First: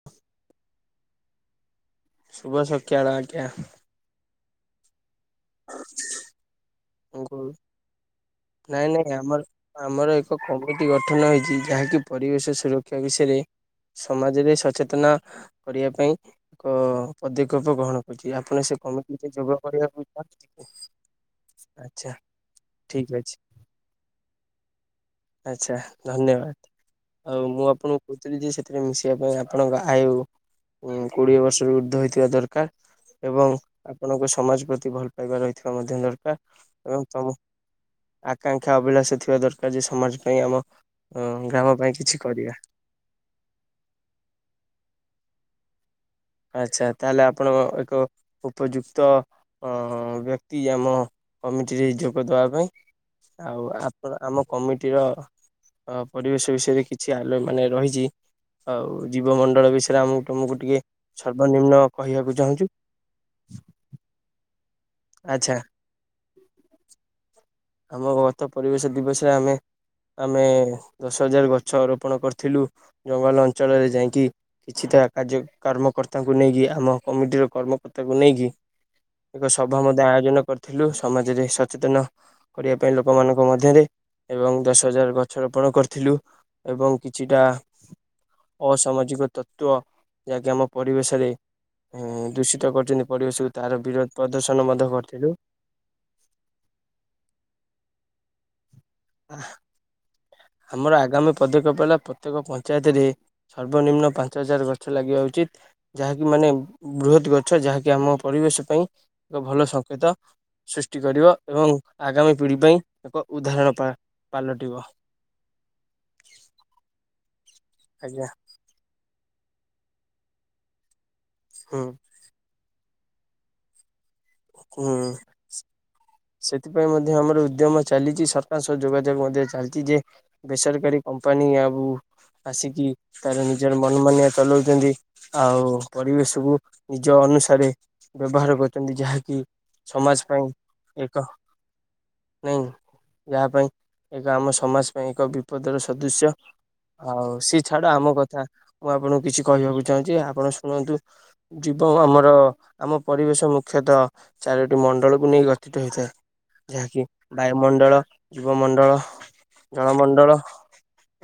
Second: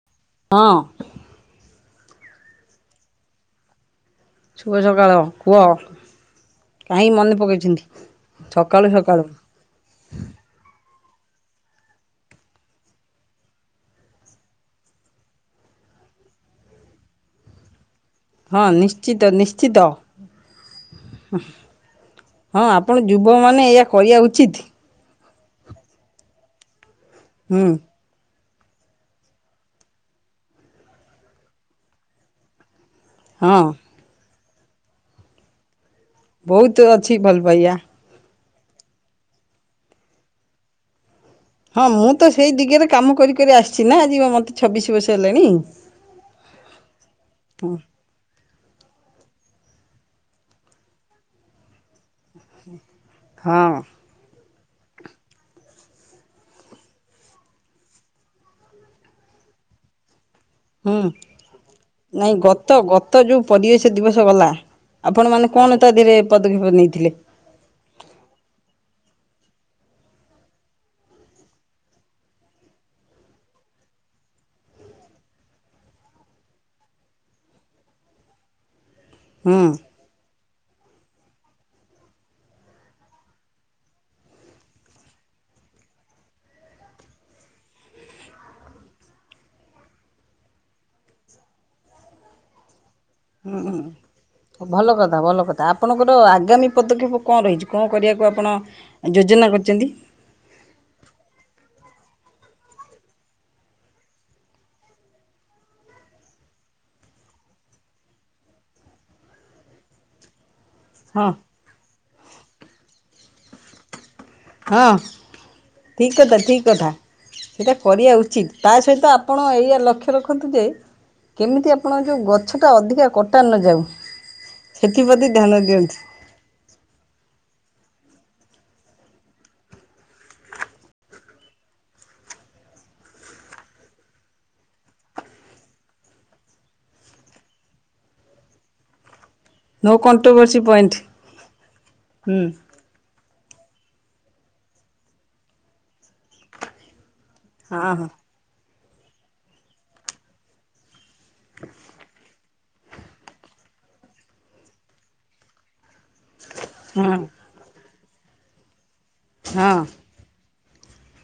[inaudible] ହଁ। ଶୁଭ ସକ୍ୟାଳ ଆଜ୍ଞା ଶୁଭ ସକାଳ କୁହ କାହିଁକି ମନେ ପକେଇଛନ୍ତି? ନାଇଁ ସକାଳୁ ନାଇଁ ସକାଳୁ ଆମର ଆମର ଏକ କମିଟି ଗଠନ ହେଇଛି, ଯାହାକି ପରିବେଶ ସୁରକ୍ଷା ବିଷୟରେ। ସମାଜରେ ସଚେତନ କରିବା ପାଇଁ ଏକ ପଦକ୍ଷେପ ଗ୍ରହଣ - - କିଏ ଆପଣ ହଁ ସେ ନିଶ୍ଚିତ କମିଟିରେ ଯୋଗ ନିଶ୍ଚିତ କରିବାକୁ ଚାହୁଁଛନ୍ତି? ଆଚ୍ଛା ହଁ ଆପଣ ଯୁବ ମାନେ ଏଇଆ କରିଆ ଉଚିତ୍। ଆଛା ଧନ୍ୟବାଦ। ଆଉ ହୁଁ ମୁଁ ଆପଣଙ୍କୁ କହୁଥିଲି ଯେ, ସେଥିରେ ମିଶିବା ପାଇଁ ଆପଣଙ୍କ ଆୟୁ ଉଁ କୋଡିଏ ବର୍ଷରୁ ଊର୍ଦ୍ଧ୍ୱ ହେଇଥିବା ଦରକାର। ଏବଂ ହଁ ଆପଣଙ୍କୁ ସମାଜ ପ୍ରତି ଭଲ ପାଇବା ରହିଥିବା ମଧ୍ୟ ଦରକାର। ବହୁତ ଏବଂ ଅଛି ତମ ଭଲ ପାଇବା ଆକାଂକ୍ଷା ଅଭିଳାଷ ଥିବା ଦରକାର ଯେ ସମାଜ ପାଇଁ ଆମ ଅଁ ହଁ ମୁଁ ତ ସେଇ ଦିଗେରେ କାମ କରି କରି ଆସିଛି ନା ଆଜି ବ ମୋତେ ଛବିଶ ବର୍ଷ ହେଲାଣି। ଆଚ୍ଛା ତାହେଲେ ଆପଣ ଏକ ଉପଯୁକ୍ତ ଅ ବ୍ୟକ୍ତି ଆମ କମିଟିରେ ଯୋଗ ଯୋଗଦେବା ପାଇଁ ଆଉ ହଁ ଆପଣ ଆମ କମିଟିର ଅ ପରିବେଶ ବିଷୟରେ କିଛି ଆଲୋ ମାନେ ରହିଛି ଆଉ ଜୀବମଣ୍ଡଳ ବିଷୟରେ ଆମକୁ ତମକୁ ଟିକେ ହୁଁ ସର୍ବନିମ୍ନ କହିବାକୁ ନାଇଁ ଚାହୁଁଛୁ ଗତ ଗ ତ ଯୋଉ ପରିବେଶ ଦିବସ ଗଲା ଆପଣ ମାନେ ଆଚ୍ଛା କଣ ତା ଦେହରେ ପଦକ୍ଷେପ ନେଇଥିଲେ? ଆମ ଗତ ପରିବେଶ ଦିବସରେ ଆମେ ଆମେ ଦଶ ହଜାର ଗଛ ରୋପଣ କରିଥିଲୁ ଜଙ୍ଗଲ ଅଞ୍ଚଳରେ ଯାଇକି କିଛିଟା କାର୍ଯ୍ୟ କାର୍ମକର୍ତ୍ତାଙ୍କୁ ନେଇକି ଆମ କମିଟିର କର୍ମକର୍ତ୍ତାଙ୍କୁ ନେଇକି ଏକ ହୁଁ ସଭା ମଧ୍ୟ ଆୟୋଜନ କରିଥିଲୁ, ସମାଜରେ ସଚେତନ କରିବା ପାଇଁ ଲୋକମାନଙ୍କ ମଧ୍ୟରେ ଏବଂ ଦଶ ହଜାର ଗଛ ରୋପଣ କରିଥିଲୁ। ଏବଂ କିଛିଟା ଅସାମାଜିକ ତତ୍ତ୍ୱ ଯାହାକି ଆମ ପରିବେଶରେ ଏ ଦୂଷିତ କରିଛନ୍ତି ପରିବେଶକୁ ତାର ବିରୋଧ ପ୍ରଦର୍ଶନ ଭଲ ମଧ୍ୟ କଥା କରିଥିଲୁ। ଭଲ କଥା ଆପଣଙ୍କର ଆଗାମୀ ପଦକ୍ଷେପ କଣ ରହିଛି, କଣ କରିବାକୁ ଆପଣ ଯୋଜନା କରିଛନ୍ତି? ଆମର ଆଗାମୀ ପଦକ୍ଷେପ ହେଲା ପ୍ରତ୍ୟେକ ପଞ୍ଚାୟତରେ ସର୍ବନିମ୍ନ ପାଞ୍ଚ ହଜାର ଗଛ ଲାଗିବା ଉଚିତ୍। ଯାହାକି ମାନେ ବୃହତ ଗଛ ଯାହାକି ଆମ ପରିବେଶ ପାଇଁ ଏକ ଭଲ ସଂଙ୍କେତ। ସୃଷ୍ଟି ହଁ କରିବ ଏବଂ ଆଗାମୀ ପିଢ଼ି ପାଇଁ ଏକ ଉଦାହରଣ ପା ପାଲଟିବ ହଁ ଠିକ କଥା, ଠିକ କଥା ସେଇଟା କରିବା ଆଜ୍ଞା। ଉଚିତ। ତା ସହିତ ଆପଣ ଏଇଆା ଲକ୍ଷ୍ୟ ରଖନ୍ତୁ ଯେ କେମିତି ହୁଁ ଆପଣ ଯୋଉ ଗ ଗଛଟା ଅଧିକା କଟା ନ ଯାଉ। ହୁଁ। ସେଥିପାଇଁ ମଧ୍ୟ ଆମର ଉଦ୍ୟମ ଚାଲିଛି ସରକାରଙ୍କ ସହ ଯୋଗାଯୋଗ ମଧ୍ୟ ଚାଲିଛି ଯେ ବେସରକାରୀ କମ୍ପାନୀ ଆଉ ଆସିକି ତାର ନିଜର ମନ ମାନିଆ ଚଲାଉଛନ୍ତି। ଆଉ ପରିବେଶକୁୁ ନିଜ ଅନୁସାରେ ବ୍ୟବହାର କରୁଛନ୍ତି ଯାହାକି ନୋ ସମାଜ ପାଇଁ କଣ୍ଟ୍ରୋଭର୍ସି ପଏଣ୍ଟ ଏକ ହୁଁ। ନାଇଁ ଯାହା ପାଇଁ ଏକ ଆମ ସମାଜ ପାଇଁ ଏକ ବିପଦର ସଦୃସ୍ୟ। ଆଉ ସେ ଛାଡ଼ ହଁ ହଁ ଆମ କଥା ମୁଁ ଆପଣଙ୍କୁ କିଛି କହିବାକୁ ଚାହୁଁଛି ଆପଣ ଶୁଣନ୍ତୁ। ଜୀବ ଆମର ଆମ ପରିବେଶ ମୁଖ୍ୟତଃ ଚାରୋଟି ମଣ୍ଡଳକୁ ନେଇ ଗଠିତ ହେଇଥାଏ, ଯାହାକି ହଁ। ବାୟୁମଣ୍ଡଳ, ଜୀବମଣ୍ଡଳ, ହଁ ଜଳମଣ୍ଡଳ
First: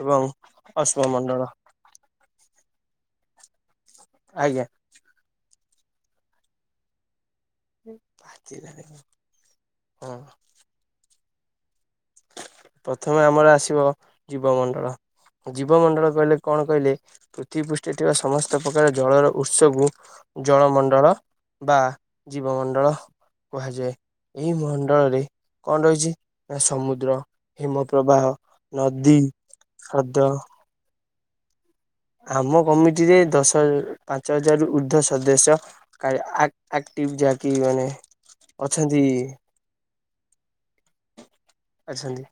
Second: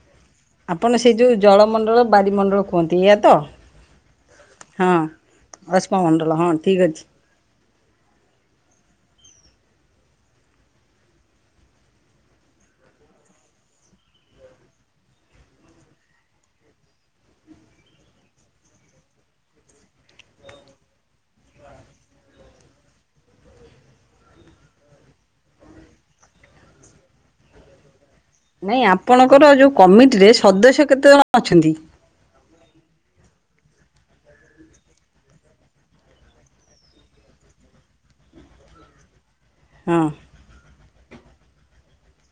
ଏବଂ ଆପଣ ସେଇ ଯୋଉ ଅଶ୍ମମଣ୍ଡଳ ଜଳମଣ୍ଡଳ, ବାରିମଣ୍ଡଳ କୁହନ୍ତି ଏୟା ତ? ଆଜ୍ଞା। ହଁ ଅଶ୍ମମଣ୍ଡଲ ହଁ ଠିକ ଅଛି। ବାଜି ଲାନି ହଁ। ପ୍ରଥମେ ଆମର ଆସିବ ଜୀବମଣ୍ଡଳ। ଜୀବମଣ୍ଡଳ କହିଲେ କଣ କହିଲେ ପୃଥିବୀ ପୃଷ୍ଠରେ ଥିବା ସମସ୍ତ ପ୍ରକାର ଜଳର ଉତ୍ସକୁ ଜଳମଣ୍ଡଳ ବା ଜୀବମଣ୍ଡଳ କୁହାଯାଏ, ଏହି ମଣ୍ଡଳରେ କଣ ରହିଛି ନା ସମୁ ଦ୍ର ହିମପ୍ରବାହ। ନାଇଁ ନଦୀ, ଆପଣଙ୍କର ଯୋଉ ହ୍ରଦ କମିଟିରେ ସଦସ୍ୟ କେତେ ଜଣ ଅଛନ୍ତି? ଆମ କମିଟି ରେ ଦଶ ହଜ ପାଞ୍ଚ ହଜାର ର ଉର୍ଦ୍ଧ୍ୱ ସଦସ୍ୟ ଆକ୍ -ଆକ୍ଟିଭ ଯାହାକି ମାନେ ଅଛନ୍ତି। ହଁ। ଅଛନ୍ତି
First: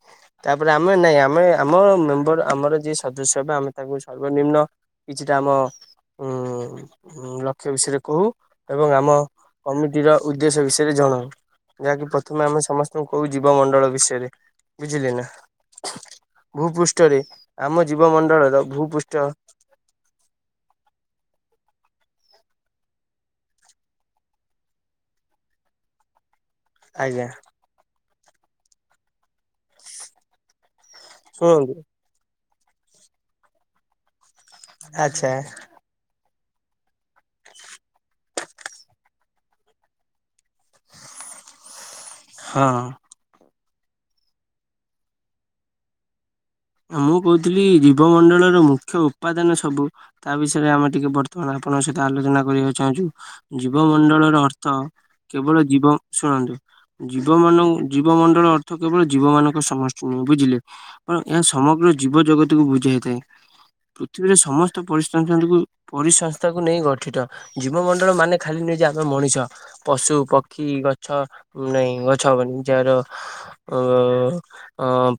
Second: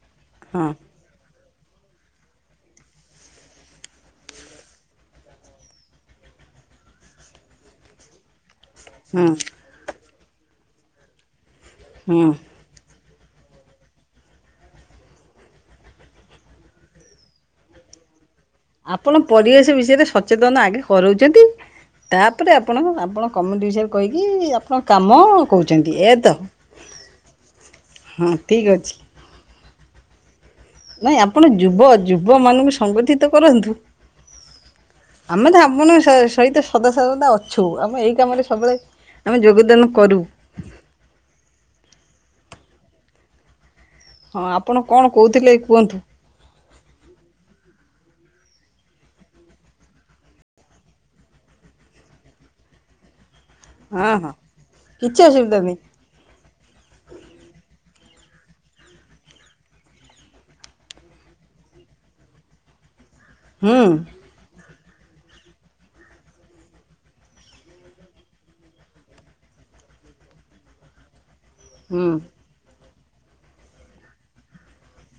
ହଁ ତାପରେ ଆମେ ନାଇଁ ଆମେ ଆମ ମେମ୍ବର ଆମର ଯିଏ ସଦସ୍ୟ ହେବେ ଆମେ ତାଙ୍କୁ ସର୍ବନିମ୍ନ କିଛିଟା ଆମ ଉଁ ଲକ୍ଷ୍ୟ ବିଷୟରେ କହୁ। ଏବଂ ଆମ ହୁଁ କମିଟିର ଉଦ୍ଦେଶ୍ୟ ବିଷୟରେ ଜଣାଉ, ଯାହାକି ହୁଁ। ପ୍ରଥମେ ଆମେ ସମସ୍ତେ ତୁ କୋଉ ଜୀବ ମଣ୍ଡଳ ବିଷୟ ବୁଝିଲେ ନା? ଭୂ ପୃଷ୍ଠରେ ଆମ ଜୀବ ମଣ୍ଡଳର ଆପଣ ପରିବେଶ ବିଷୟରେ ସଚେତନ ଆଗେ କରାଉଛନ୍ତି। ତାପରେ ଆପଣ ଆପଣ କମିଟି ବିଷୟରେ କହିକି ଆପଣ କାମ କହୁଛନ୍ତି, ଏୟା ତ? ଆଜ୍ଞା। ହଁ ଠିକ ଅଛି। ନାଇଁ ଆପଣ ଶୁଣନ୍ତୁ ଯୁବ, ଯୁବ ମାନଙ୍କୁ ସଂଗଠିତ କରନ୍ତୁ। ଆଚ୍ଛା। ଆମେ ତ ଆପଣଙ୍କ ସହିତ ସଦା ସର୍ବଦା ଅଛୁ, ଆମେ ଏଇ କାମରେ ସବୁବେଳେ ଆମେ ଯୋଗଦାନ କରୁ। ହଁ ଅଁ ହଁ, ଆପଣ କଣ କହୁଥିଲେ କୁହନ୍ତୁ? ମୁଁ କହୁଥିଲି ଜୀବମଣ୍ଡଳର ମୁଖ୍ୟ ଉପାଦାନ ସବୁ ତା ବିଷୟରେ ଆମେ ଟିକେ ବର୍ତ୍ତମାନ ଆପଣଙ୍କ ସହିତ ଆଲୋଚନା କରିବାକୁ ଚାହୁଁଛୁ। ଜୀବ ହଁ ହଁ। ମଣ୍ଡଳର ଅର୍ଥ କିଛି ଅସୁବିଧା -କେବଳ ନାହିଁ ଜୀବ ଶୁଣନ୍ତୁ? ଜୀବ ମ ଜୀବମଣ୍ଡଳ ଅର୍ଥ କେବଳ ଜୀବ ମାନଙ୍କ ସମଷ୍ଟି ନୁହେଁ, ବୁଝିଲେ। ଏହା ସମଗ୍ର ଜୀବଜଗତକୁ ବୁଝାଇଥାଏ। ହଁ ଅ ପରେ ସମସ୍ତ ପରିସଂ ପରିସଂସ୍ଥାକୁ ନେଇ ଗଠିତ। ଜୀବ ମଣ୍ଡଳ ମାନେ ଖାଲି ନୁହେଁ ଯେ -ଆମ ମଣିଷ, ପଶୁ, ପକ୍ଷୀ ଗ ଗ ନହି ହୁଁ। ଗଛ ଯାହାର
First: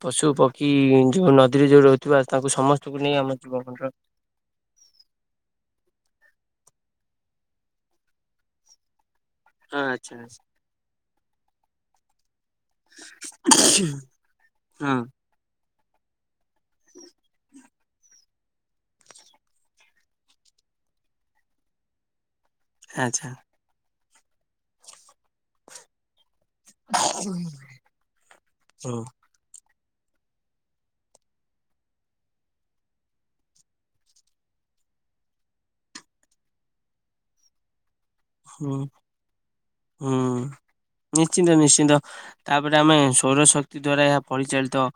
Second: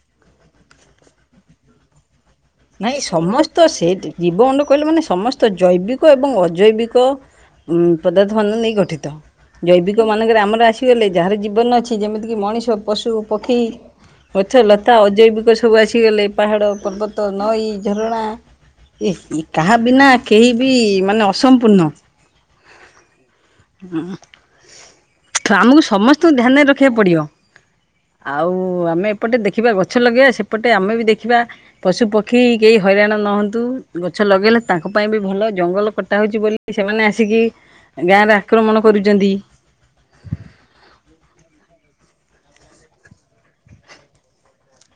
ପଶୁ ପକ୍ଷୀ କି ଯୋଉ ନଦୀରେ ଯୋଉ ରହୁଥିବା ତାଙ୍କୁ ସମସ୍ତଙ୍କୁ ନେଇ ଆମ ଜୀବମଣ୍ଡଳ। ଜୀବଣ୍ଡ କହିଲେ ମାନେ ସମସ୍ତ ଜୈବିକ ଏବଂ ଅଜୈବିକ ପଦାର୍ଥମାନ ନେଇ ଗଠିତ। ହଁ ଜୈବିକ ଆଚ୍ଛା ମାନଙ୍କରେ ଆଚ୍ଛା ଆମର ଆସିଗଲେ ଯାହାର ଜୀବନ ଅଛି, ଯେମିତିକି ମଣିଷ। ପଶୁ, ପକ୍ଷୀ, ଗଛ ହଁ ଲତା। ଅଜୈବିକ ସବୁ ଆସିଗଲେ ପାହାଡ଼, ପର୍ବତ ତ ନଇ, ଝର କାହା ବିନା କେହି ବି ମାନେ ଅସମ୍ପୂର୍ଣ୍ଣ। ଆଛା। ହ ଆମକୁ ସମସ୍ତଙ୍କୁ ଧ୍ୟାନରେ ରଖିବାକୁ ପଡିବ, ଆଉ ହୁଁ ଆମେ ସେପଟେ ଦେଖିବା ଗଛ ଲଗେଇବା, ସେପଟେ ଆମେ ବି ଦେଖିବା ପଶୁ ପକ୍ଷୀ କେହି ହଇରାଣ ନହନ୍ତୁ, ଗଛ ଲଗେଇଲେ ତାଙ୍କ ପାଇଁ ବି ଭଲଦ, ଜଙ୍ଗଲ କଟା ହେଉଛି ବୋଲି ସେମାନେ ଆସିକି ଗାଁରେ ହୁଁ ଆକ୍ରମଣ କରୁଛନ୍ତି। ହୁଁ ନିଶ୍ଚିନ୍ତ ନିଶ୍ଚିନ୍ତ। ତାପରେ ଆମେ ସୌର ଶକ୍ତି ଦ୍ଵାରା ଏହା ପରିଚାଳିତ।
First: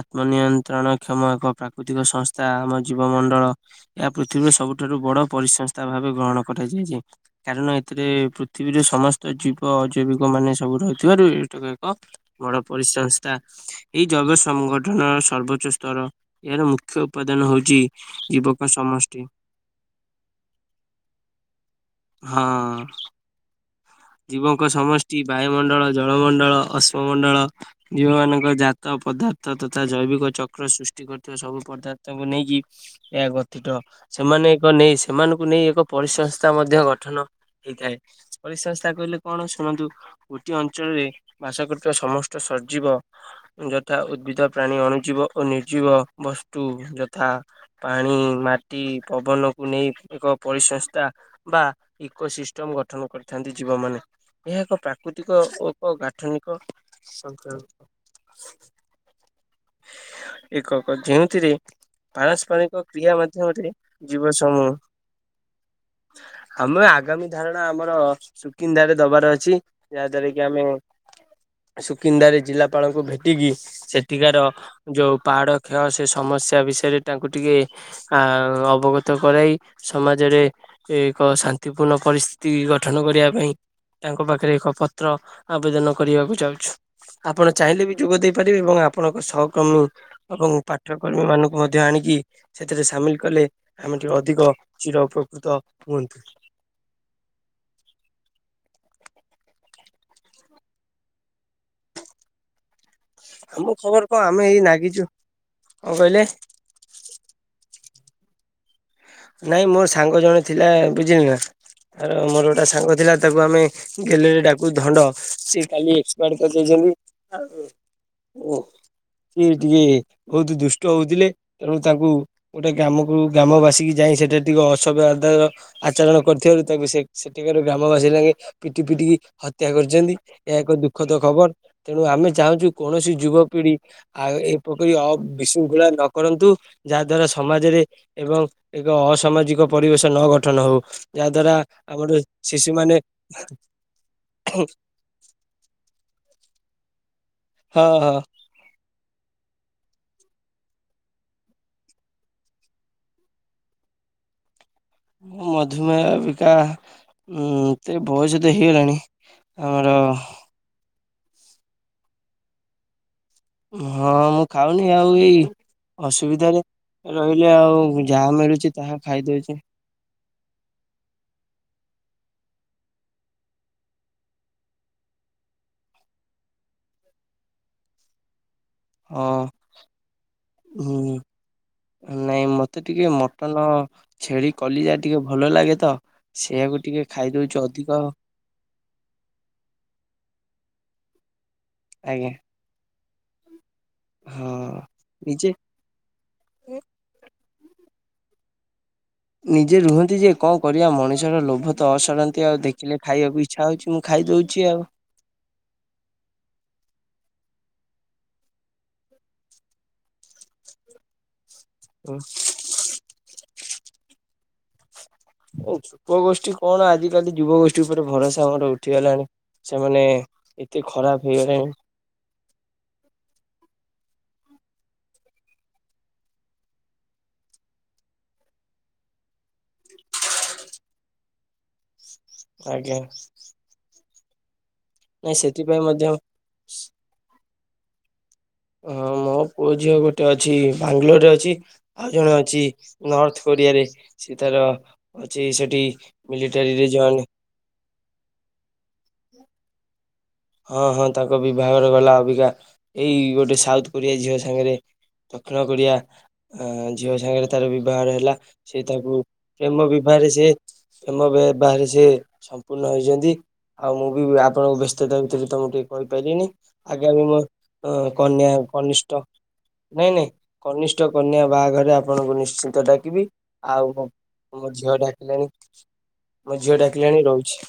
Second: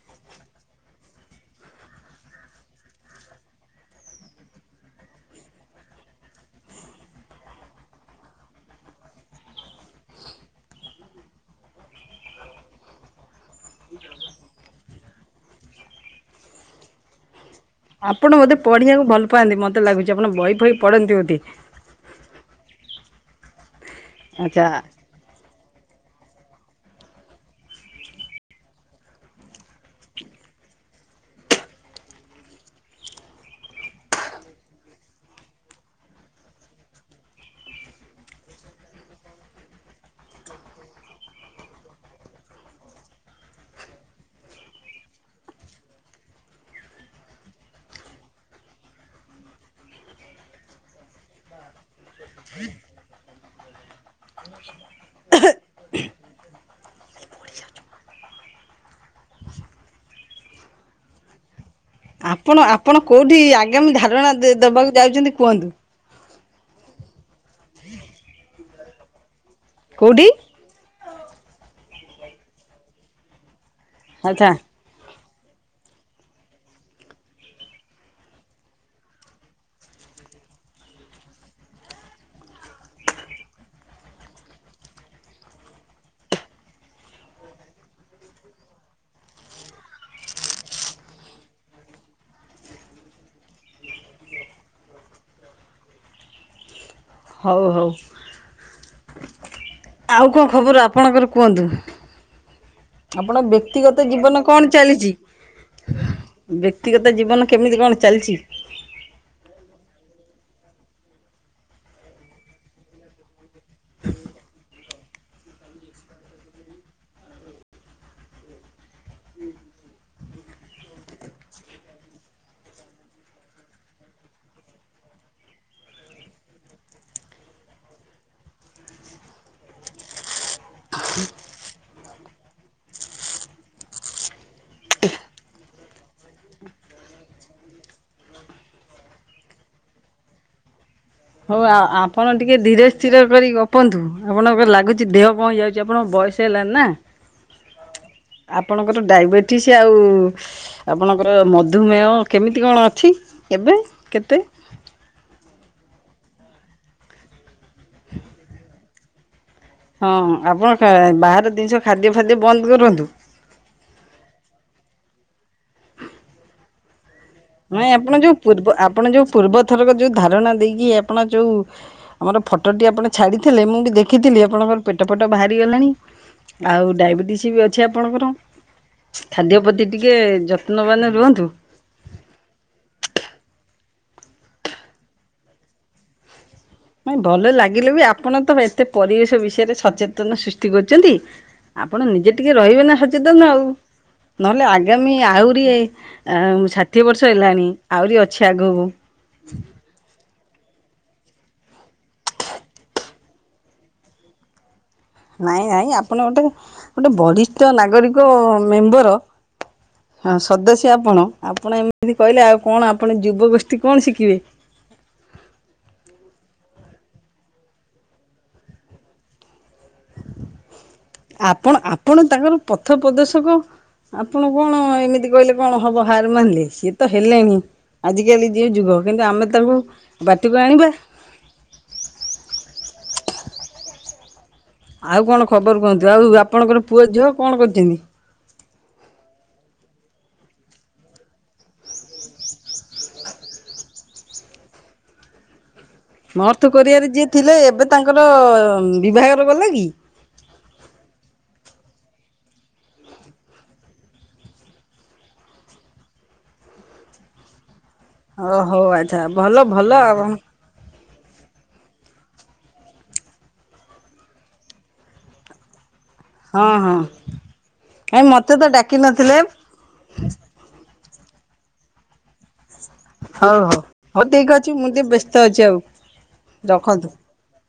ଆତ୍ମନିୟନ୍ତ୍ରଣ କ୍ଷମ ଏକ ପ୍ରାକୃତିକ ସଂସ୍ଥା, ଆମ ଜୀବମଣ୍ଡଳ ଏହା ପୃଥିବୀର ସବୁଠାରୁ ବଡ ପରିସଂସ୍ଥା ଭାବେ ଗ୍ରହଣ କରାଯାଇଛି। କାରଣ ଏଥିରେ ପୃଥିବୀର ସମସ୍ତ ଜୀବ ଅଜୈବିକ ମାନେ ସବୁ ରହିଥିବାରୁ ଏଇଟାକ ଏକ। ବଡ ପରିସଂସ୍ଥା ଏଇ ଜୈବ ସଂଗଠନର ସର୍ବୋଚ୍ଚ ସ୍ତର। ଏହାର ମୁଖ୍ୟ ଉପାଦାନ ହଉଛି ଆପଣ ବୋଧେ ଜୀବକ ପଢିବାକୁ ସମଷ୍ଟି ଭଲ ପାଆନ୍ତି, ମତେ ଲାଗୁଛି, ଆପଣ ବହି ବହି ପଢନ୍ତି ବୋଧେ। ହଁ ଅ ଆଚ୍ଛା ଜୀବଙ୍କ ସମଷ୍ଟି ବାୟୁମଣ୍ଡଳ, ଜଳମଣ୍ଡଳ, ଅଶ୍ମମଣ୍ଡଳ ଜୀବ ମାନଙ୍କର ଜାତ ପଦାର୍ଥ ତଥା ଜୈବିକ ଚକ୍ର ସୃଷ୍ଟି କରୁଥିବା ସବୁ ପଦାର୍ଥ କୁ ନେଇକି? ଏହା ଗତିିତ, ସେମାନେ ଏକ ନେଇ ସେମାନଙ୍କୁ ନେଇ ଏକ ପରିସଂସ୍ଥା ମଧ୍ୟ ଗଠନ ହେଇଥାଏ, ଓଡ଼ିଶା ତା କହିଲେ କଣ ଶୁଣନ୍ତୁ, ଗୋଟିଏ ଅଞ୍ଚଳରେ ବାସ କରୁଥିବା ସମସ୍ତ ସଜୀବ ଯଥା ଉଦ୍ଭିଦ ପ୍ରାଣୀ ଅଣୁଜୀବ ଓ ନିର୍ଜୀବ ବସ୍ତୁ ଯଥା ପାଣି ମାଟି ପବନକୁ ନେଇ ଏକ ପରିସଂସ୍ଥା ବା ଇକୋ ସିଷ୍ଟମ ଗଠନ କରିଥାନ୍ତି ଜୀବ ମାନେ ଏହା ଏକ ପ୍ରାକୃତିକ ଉପ ପ୍ରାଥମିକ ସଂଖଳ ଏକକ ଯେଉଁଥିରେ ଆପଣ ପାରସ୍ପରିକ ଆପଣ କ୍ରିୟା କେଉଁଠି ମାଧ୍ୟମରେ ଆଗାମୀ ଧାରଣା ଜୀବ ସମୂହ ଦେବାକୁ ଯାଉଛନ୍ତି କୁହନ୍ତୁ ଆମେ ଆଗାମୀ ଧାରଣା ଆମର ସୁକିନ୍ଦାରେ ଦବାର ଅଛି ଯାହା କେଉଁଠି ଦ୍ଵାରା କି ଆମେ ସୁକିନ୍ଦାରେ ଜିଲ୍ଲାପାଳଙ୍କୁ ଭେଟିକି ସେଠିକାର ଆଚ୍ଛା ଯଉ ପାହାଡ଼ କ୍ଷୟ ସେ ସମସ୍ୟା ବିଷୟରେ ତାଙ୍କୁ ଟିକେ ଆ ଅବଗତ କରାଇ ସମାଜରେ ଏକ ଶାନ୍ତିପୂର୍ଣ୍ଣ ପରିସ୍ଥିତି ଗଠନ କରିବା ପାଇଁ, ତାଙ୍କ ପାଖରେ ଏକ ପତ୍ର ଆବେଦନ କରିବାକୁ ଯାଉଛୁ। ଆପଣ ଚାହିଁଲେ ବି ଯୋଗ ଦେଇପାରିବେ ଏବଂ ଆପଣଙ୍କ ସହକର୍ମୀ ଏବଂ ପାଠ୍ୟକର୍ମୀ ମାନଙ୍କୁ ମଧ୍ୟ ଆଣିକି ସେଥିରେ ସାମିଲ କଲେ ଆମେ ଟିକେ ଅଧିକ ଚିର ଉପକୃତ ହୁଅନ୍ତୁ। ହଉ ହଉ। ଆଉ କଣ ଖବର ଆପଣଙ୍କର କୁହନ୍ତୁ। ଆପଣ ଆମ ଖବର ବ୍ୟକ୍ତିଗତ ଆମେ ଜୀବନ ଏଇ କଣ ନାଗିଛୁ ଚାଲିଛି? କଣ କହିଲେ ବ୍ୟକ୍ତିଗତ ଜୀବନ କେମିତି କଣ ଚାଲିଛି? ନାଇଁ ମୋର ସାଙ୍ଗ ଜଣେ ଥିଲା ବୁଝିଲି ନା ତର ମୋର ଗୋଟେ ସାଙ୍ଗ ଥିଲା ତାକୁ ଆମେ ଗେଲେରେ ଡାକୁ ଧଣ୍ଡ ସେ କାଲି ଏକ୍ସପାଡ କରିଯାଇଛନ୍ତି। ଆଉ ଓ। ସିଏ ଟିକେ ବହୁତ ଦୁଷ୍ଟ ହଉଥିଲେ ତେଣୁ ତାଙ୍କୁ ଗୋଟେ ଗ୍ରାମକୁ ଗ୍ରାମ ବାସି ଯାଇ ସେଟା ଟିକେ ଅସଭ୍ୟ ଆଧାର ଆଚରଣ କରିଥିବାରୁ ତାଙ୍କୁ ସେ ସେଠିକାର ଗ୍ରାମବାସୀ ଲାଗେ ପିଟି ପିଟିକି ହତ୍ୟା କରିଛନ୍ତି। ଏହା ଏକ ଦୁଃଖଦ ଖବର। ତେଣୁ ଆମେ ଚାହୁଁଛୁ କୌଣସି ଯୁବପିଢି ଆଉ ଏ ପରି ଅ ବିଶୃଙ୍ଖଳା ନ କରନ୍ତୁ ଯାହା ଦ୍ୱାରା ସମାଜରେ ଏବଂ ଏକ ଅସାମାଜିକ ପରିବେଶ ନ ଗଠନ ହଉ। ଯାହା ଦ୍ଵାରା ହଉ ଆଉ ଆମର ଆପଣ ଟିକେ ଶିଶୁ ଧୀରେ ମାନେ ସ୍ଥିରେ କରି ଗପନ୍ତୁ ଆପଣଙ୍କ ଲାଗୁଛି ଦେହ କଣ ହେଇଯାଉଛି ଆପଣଙ୍କ ବୟସ ହେଲାଣି ନା। ହ ଅ ଆପଣଙ୍କର ଡାଇବେଟିସ୍ ଆଉ ଆପଣଙ୍କର ମଧୁମେହ କେମିତି କଣ ଅଛି ଏବେ କେତେ? ମଧୁମେହ ଅବିକା ଏତେ ବୟସ ତ ହେଇଗଲାଣି ଆମର ହଁ ଆପଣ କା ବାହାରର ଜିନିଷ ଖାଦ୍ୟ ଫାଦ୍ୟ ବନ୍ଦ କରନ୍ତୁ। ହଁ ମୁଁ ଖାଉନି ଆଉ ଏଇ ଅସୁବିଧାରେ ରହିଲେ ଆଉ ଯାହା ମିଳୁଛି ତାହା ଖାଇଦଉଛି। ଥରକ ଯୋଉ ଧାରଣା ଦେଇକି ଆପଣ ଯୋଉ ଆମର ଫଟୋଟି ଆପଣ ଛାଡିଥିଲେ ମୁଁ ବି ଦେଖିଥିଲି ଆପଣଙ୍କର ପେଟ ଫେଟ ବାହାରିଗଲାଣି। ଆଉ ଡାଇବେଟିସ୍ ବି ଅଛି ଆପଣଙ୍କର ହଁ ଖାଦ୍ୟ ପ୍ରତି ଟିକେ ଯତ୍ନବାନ ହୁଁ। ରୁହନ୍ତୁ। ନାଇଁ ମତେ ଟିକେ ମଟନ ଛେଳି କଲିଜା ଟିକେ ଭଲ ଲାଗେ ତ ସେଇଆ କୁ ନାଇଁ ଭଲ ଲାଗିଲେ ବି ଆ ଆପଣ ତ ଏତେ ପରିବେଶ ବିଷୟରେ ସଚେତନ ସୃଷ୍ଟି କରୁଛନ୍ତି ଆପଣ ଆଜ୍ଞା ନିଜେ ଟିକେ ରହିବେ ନା ସଚେତନ ଆଉ। ନହେଲେ ହଁ। ଆଗାମୀ ନିଜେ ଆହୁରି ଆଁ ଷାଠିଏ ବର୍ଷ ହେଲାଣି ଆହୁରି ଅଛି ଆଗକୁ। ନିଜେ ରୁହନ୍ତି ଯେ କଣ କରିବା ମଣିଷର ଲୋଭ ତ ଅସରନ୍ତି ଆଉ ଦେଖିଲେ ଖାଇବାକୁ ଇ ଛା ହଉଛି ମୁଁ ଖାଇଦଉଛି ଆଉ। ନାଇଁ ନାଇଁ ଆପଣ ଗୋଟେ ଗୋଟେ ବରିଷ୍ଠ ନାଗରିକ ମେମ୍ବର ହଁ ସଦସ୍ୟ ଆପଣ ଆପଣ ଏମିତି ଏ କହିଲେ ଆଉ କଣ ଆପଣ ଯୁବ ଗୋଷ୍ଠୀ କଣ ଶିଖିବେ। ଓ ଯୁବ ଗୋଷ୍ଠୀ କଣ ଆଜିକାଲି ଯୁବ ଗୋଷ୍ଠୀ ଉପରେ ଭରଷା ଆମର ଉଠିଗଲାଣି। ସେମାନେ ଏତେ ଖରାପ ଆପଣ ହେଇଗଲେଣି। ଆପଣ ତାଙ୍କର ପଥ ପ୍ରଦର୍ଶକ। ଆପଣ କଣ ଏମିତି କହିଲେ କଣ ହବ ହାର ମାନିଲେ ସିଏ ତ ହେଲେଣି। ଆଜିକାଲି ଯେଉ ଯୁଗ କିନ୍ତୁ ଆମେ ତାଙ୍କୁ ବାଟିକୁ ଆଣିବା। ଆଜ୍ଞା। ଆଉ ନାଇଁ କଣ ସେଥିପାଇଁ ଖବର ମଧ୍ୟ କୁହନ୍ତୁ ଆଉ ଆପଣଙ୍କର ପୁଅ ଝିଅ କଣ କରୁଚନ୍ତି? ହଁ ମୋ ପୁଅ ଝିଅ ଗୋଟେ ଅଛି ବାଙ୍ଗାଲୋରରେ ଅଛି। ଆଉ ଜଣେ ଅଛି ନର୍ଥ କୋରିଆରେ ସିଏ ତାର ଅଛି ସେଠି ନର୍ଥ ମିଲିଟାରୀରେ କୋରିଆରେ ଜଏନ୍ ଯିଏ ଥିଲେ ଏବେ ତାଙ୍କର ବିବାହର ଗଲା କି? ହଁ ହଁ ତାଙ୍କ ବିବାଘର ଗଲା ଅବିକା ଏଇ ଗୋଟେ ସାଉଥ କୋରିଆ ଝିଅ ସାଙ୍ଗରେ। ଦକ୍ଷିଣ କୋରିଆ ଅ ଝିଅ ସାଙ୍ଗରେ। ତାର ବିବାହର ହେଲା ଓ ହଉ ସେ ତାକୁ ଆଚ୍ଛା ଭଲ ପ୍ରେମ ଭଲ ଆଉ ବିବାହରେ ସେ ପ୍ରେମ ବେବାହରେ ସେ ସମ୍ପୂର୍ଣ୍ଣ ହୋଇଚନ୍ତି। ଆଉ ମୁଁ ବି ଆପଣଙ୍କୁ ବ୍ୟସ୍ତତା ଭିତରେ ତ ମୁଁ ଟି କହିପାଇଲିନି ହଁ ହଁ। ଆଗା ମୁଁ ମୋ ଓ କାଇଁ ମତେ କନ୍ୟା ହେ ତ ଡାକି କନିଷ୍ଠ ନଥିଲେ ନାଇଁ ନାଇଁ କନିଷ୍ଠ କନ୍ୟା ବାହାଘରରେ ଆପଣଙ୍କୁ ନିଶ୍ଚିନ୍ତ ଡା କବି ହଉ ହଉ ଆଉ ହଉ ଠିକ ଅଛି ମୋ ମୁଁ ଝିଅ ଟିକେ ବ୍ୟସ୍ତ ଡାକିଲାଣି ଅଛି ଆଉ ମୋ ଝିଅ ରଖନ୍ତୁ। ଡାକିଲାଣି ରହୁଚି।